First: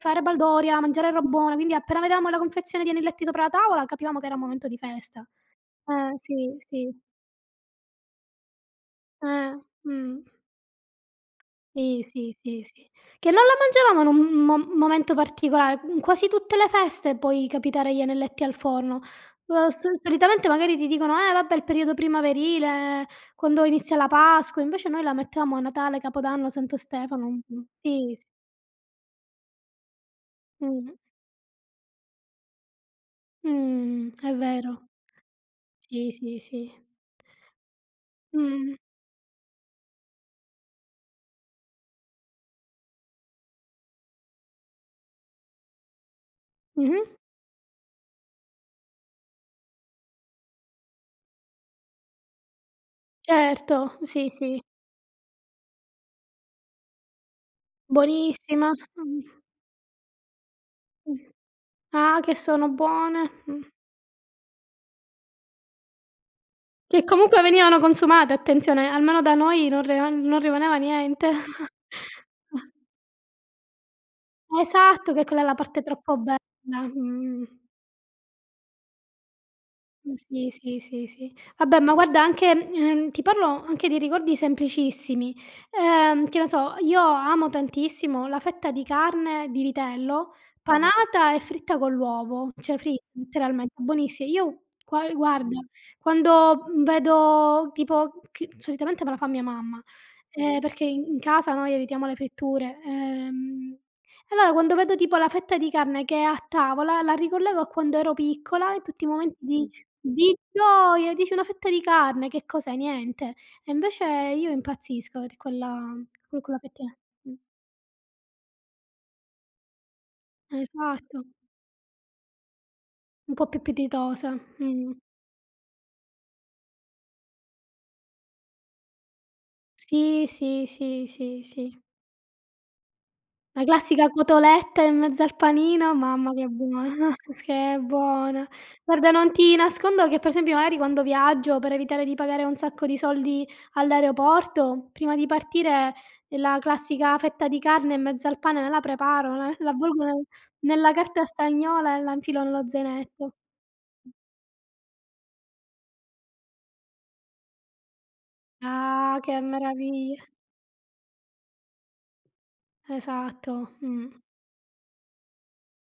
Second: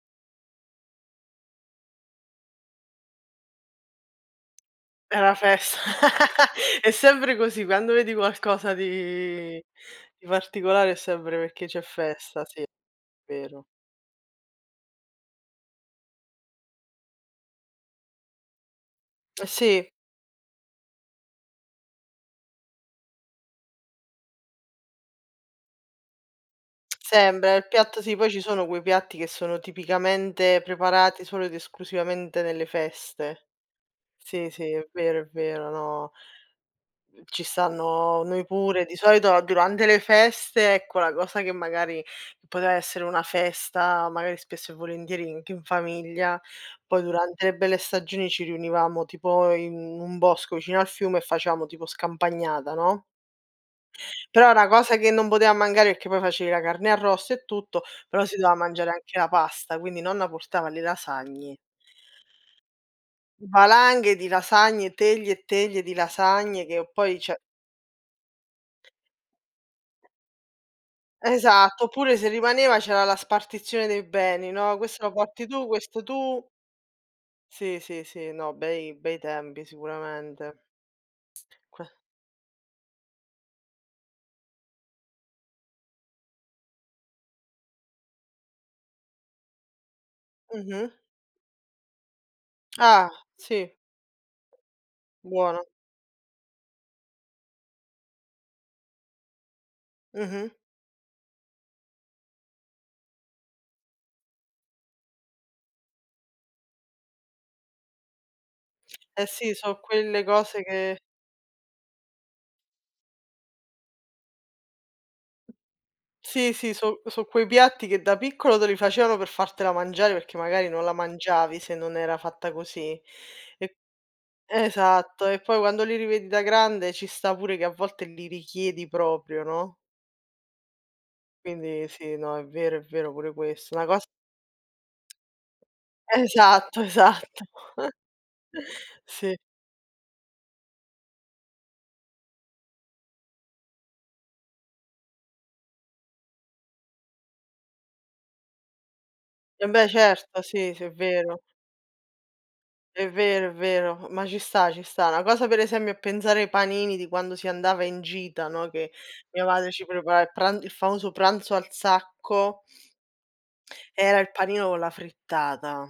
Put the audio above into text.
Fare baldoria, mangiare roba buona, quindi appena vedevamo la confezione di anelletti sopra la tavola, capivamo che era un momento di festa. Era festa, Eh, sì, è sì. sempre così, quando vedi qualcosa Eh, di di mh. particolare è sempre perché c'è Sì, sì, festa, sì, sì, sì. Che non la vero. mangiavamo in un m mo momento particolare, mhmm, quasi tutte le feste puoi capitare gli anelletti al forno. Eh, Uhm, s sì. solitamente magari ti dicono: "Eh vabbè, il periodo primaverile, quando inizia la Pasqua", invece noi la mettevamo a Natale, Capodanno, Santo Stefano, Sembe mh-mh, il piatto, sì, sì, s poi ci sono quei piatti che sono tipicamente Mh. preparati solo ed esclusivamente nelle feste. Mh, è Sì, sì, è vero. vero, è vero, Sì, no. sì, sì. Ehm, ci stanno noi Mh. pure, di solito durante le feste, ecco, la cosa che magari poteva essere una festa, magari spesso e volentieri anche in famiglia, poi Mh-mh. durante le belle stagioni ci riunivamo tipo in un bosco vicino al fiume e facevamo tipo scampagnata, no? Certo, sì, Però è sì. una cosa che non poteva mancare perché poi facevi la carne arrosto e tutto, però si doveva Buonissima, mangiare mamma anche la mia. pasta, quindi nonna portava le lasagne. Ah! Che sono buone, mh. Valanghe di lasagne, teglie e teglie di lasagne che Che poi, cioè comunque venivano consumate, attenzione, almeno da noi non re ehm, non rimaneva niente. Esatto, oppure se rimaneva c'era la spartizione dei beni, no: "Questo lo Esatto! Che quella è porti la tu, parte questo troppo bella, tu..." mhmm. Sì, sì, sì, no, bei bei tempi Mh, sì, sicuramente. sì, sì, sì. Vabbè Que ma guarda anche ehm, ti parlo anche di ricordi semplicissimi, ehm, che ne so, io amo tantissimo la fetta di carne di vitello, Mh-mh. panata e fritta con l'uovo, cioè frit Ah, sì. letteralmente, buonissi io gua ehm, guarda: Buono. quando, mhmm, vedo tipo che solitamente me la fa mia mamma, Mh-mh. ehm, perché i in casa noi evitiamo le fritture. Ehm, e allora quando vedo tipo la fetta di carne che è a tavola, la ricollego a quando ero piccola in tutti i Eh, momenti sì, di so' quelle di cose che gioia, e dici una fetta di carne che cos'è, niente. E invece io impazzisco per quella per Sì, quella sì, fettina, so' so' mh. quei piatti che da piccolo te li facevano per fartela mangiare, perché magari non la Esatto. mangiavi se non era fatta così, Un po' più e appetitosa, mh. esatto e poi quando li rivedi da grande ci sta pure che a volte li richiedi proprio, no? Sì, sì, sì, sì, sì. Quindi sì, no, è vero, è vero pure La questo. Una cosa classica cotoletta in mezzo al panino, mamma che Esatto, buona, esatto. se è buona. Guarda non Sì. ti nascondo che per esempio magari quando viaggio per evitare di pagare un sacco di soldi all'aeroporto, prima di partireì la classica fetta di carne in mezzo al pane me la preparo, l Eh la beh, avvolgono nel certo, sì, sì, nella è carta vero. stagnola e la infilo nello È zainetto. vero, è vero, ma ci sta, ci sta. Una cosa per esempio è pensare ai panini di quando si andava in gita, no, che Ah, che mia madre ci prepara meravigl il pra il famoso pranzo al sacco Esatto, era mh. il panino con la frittata.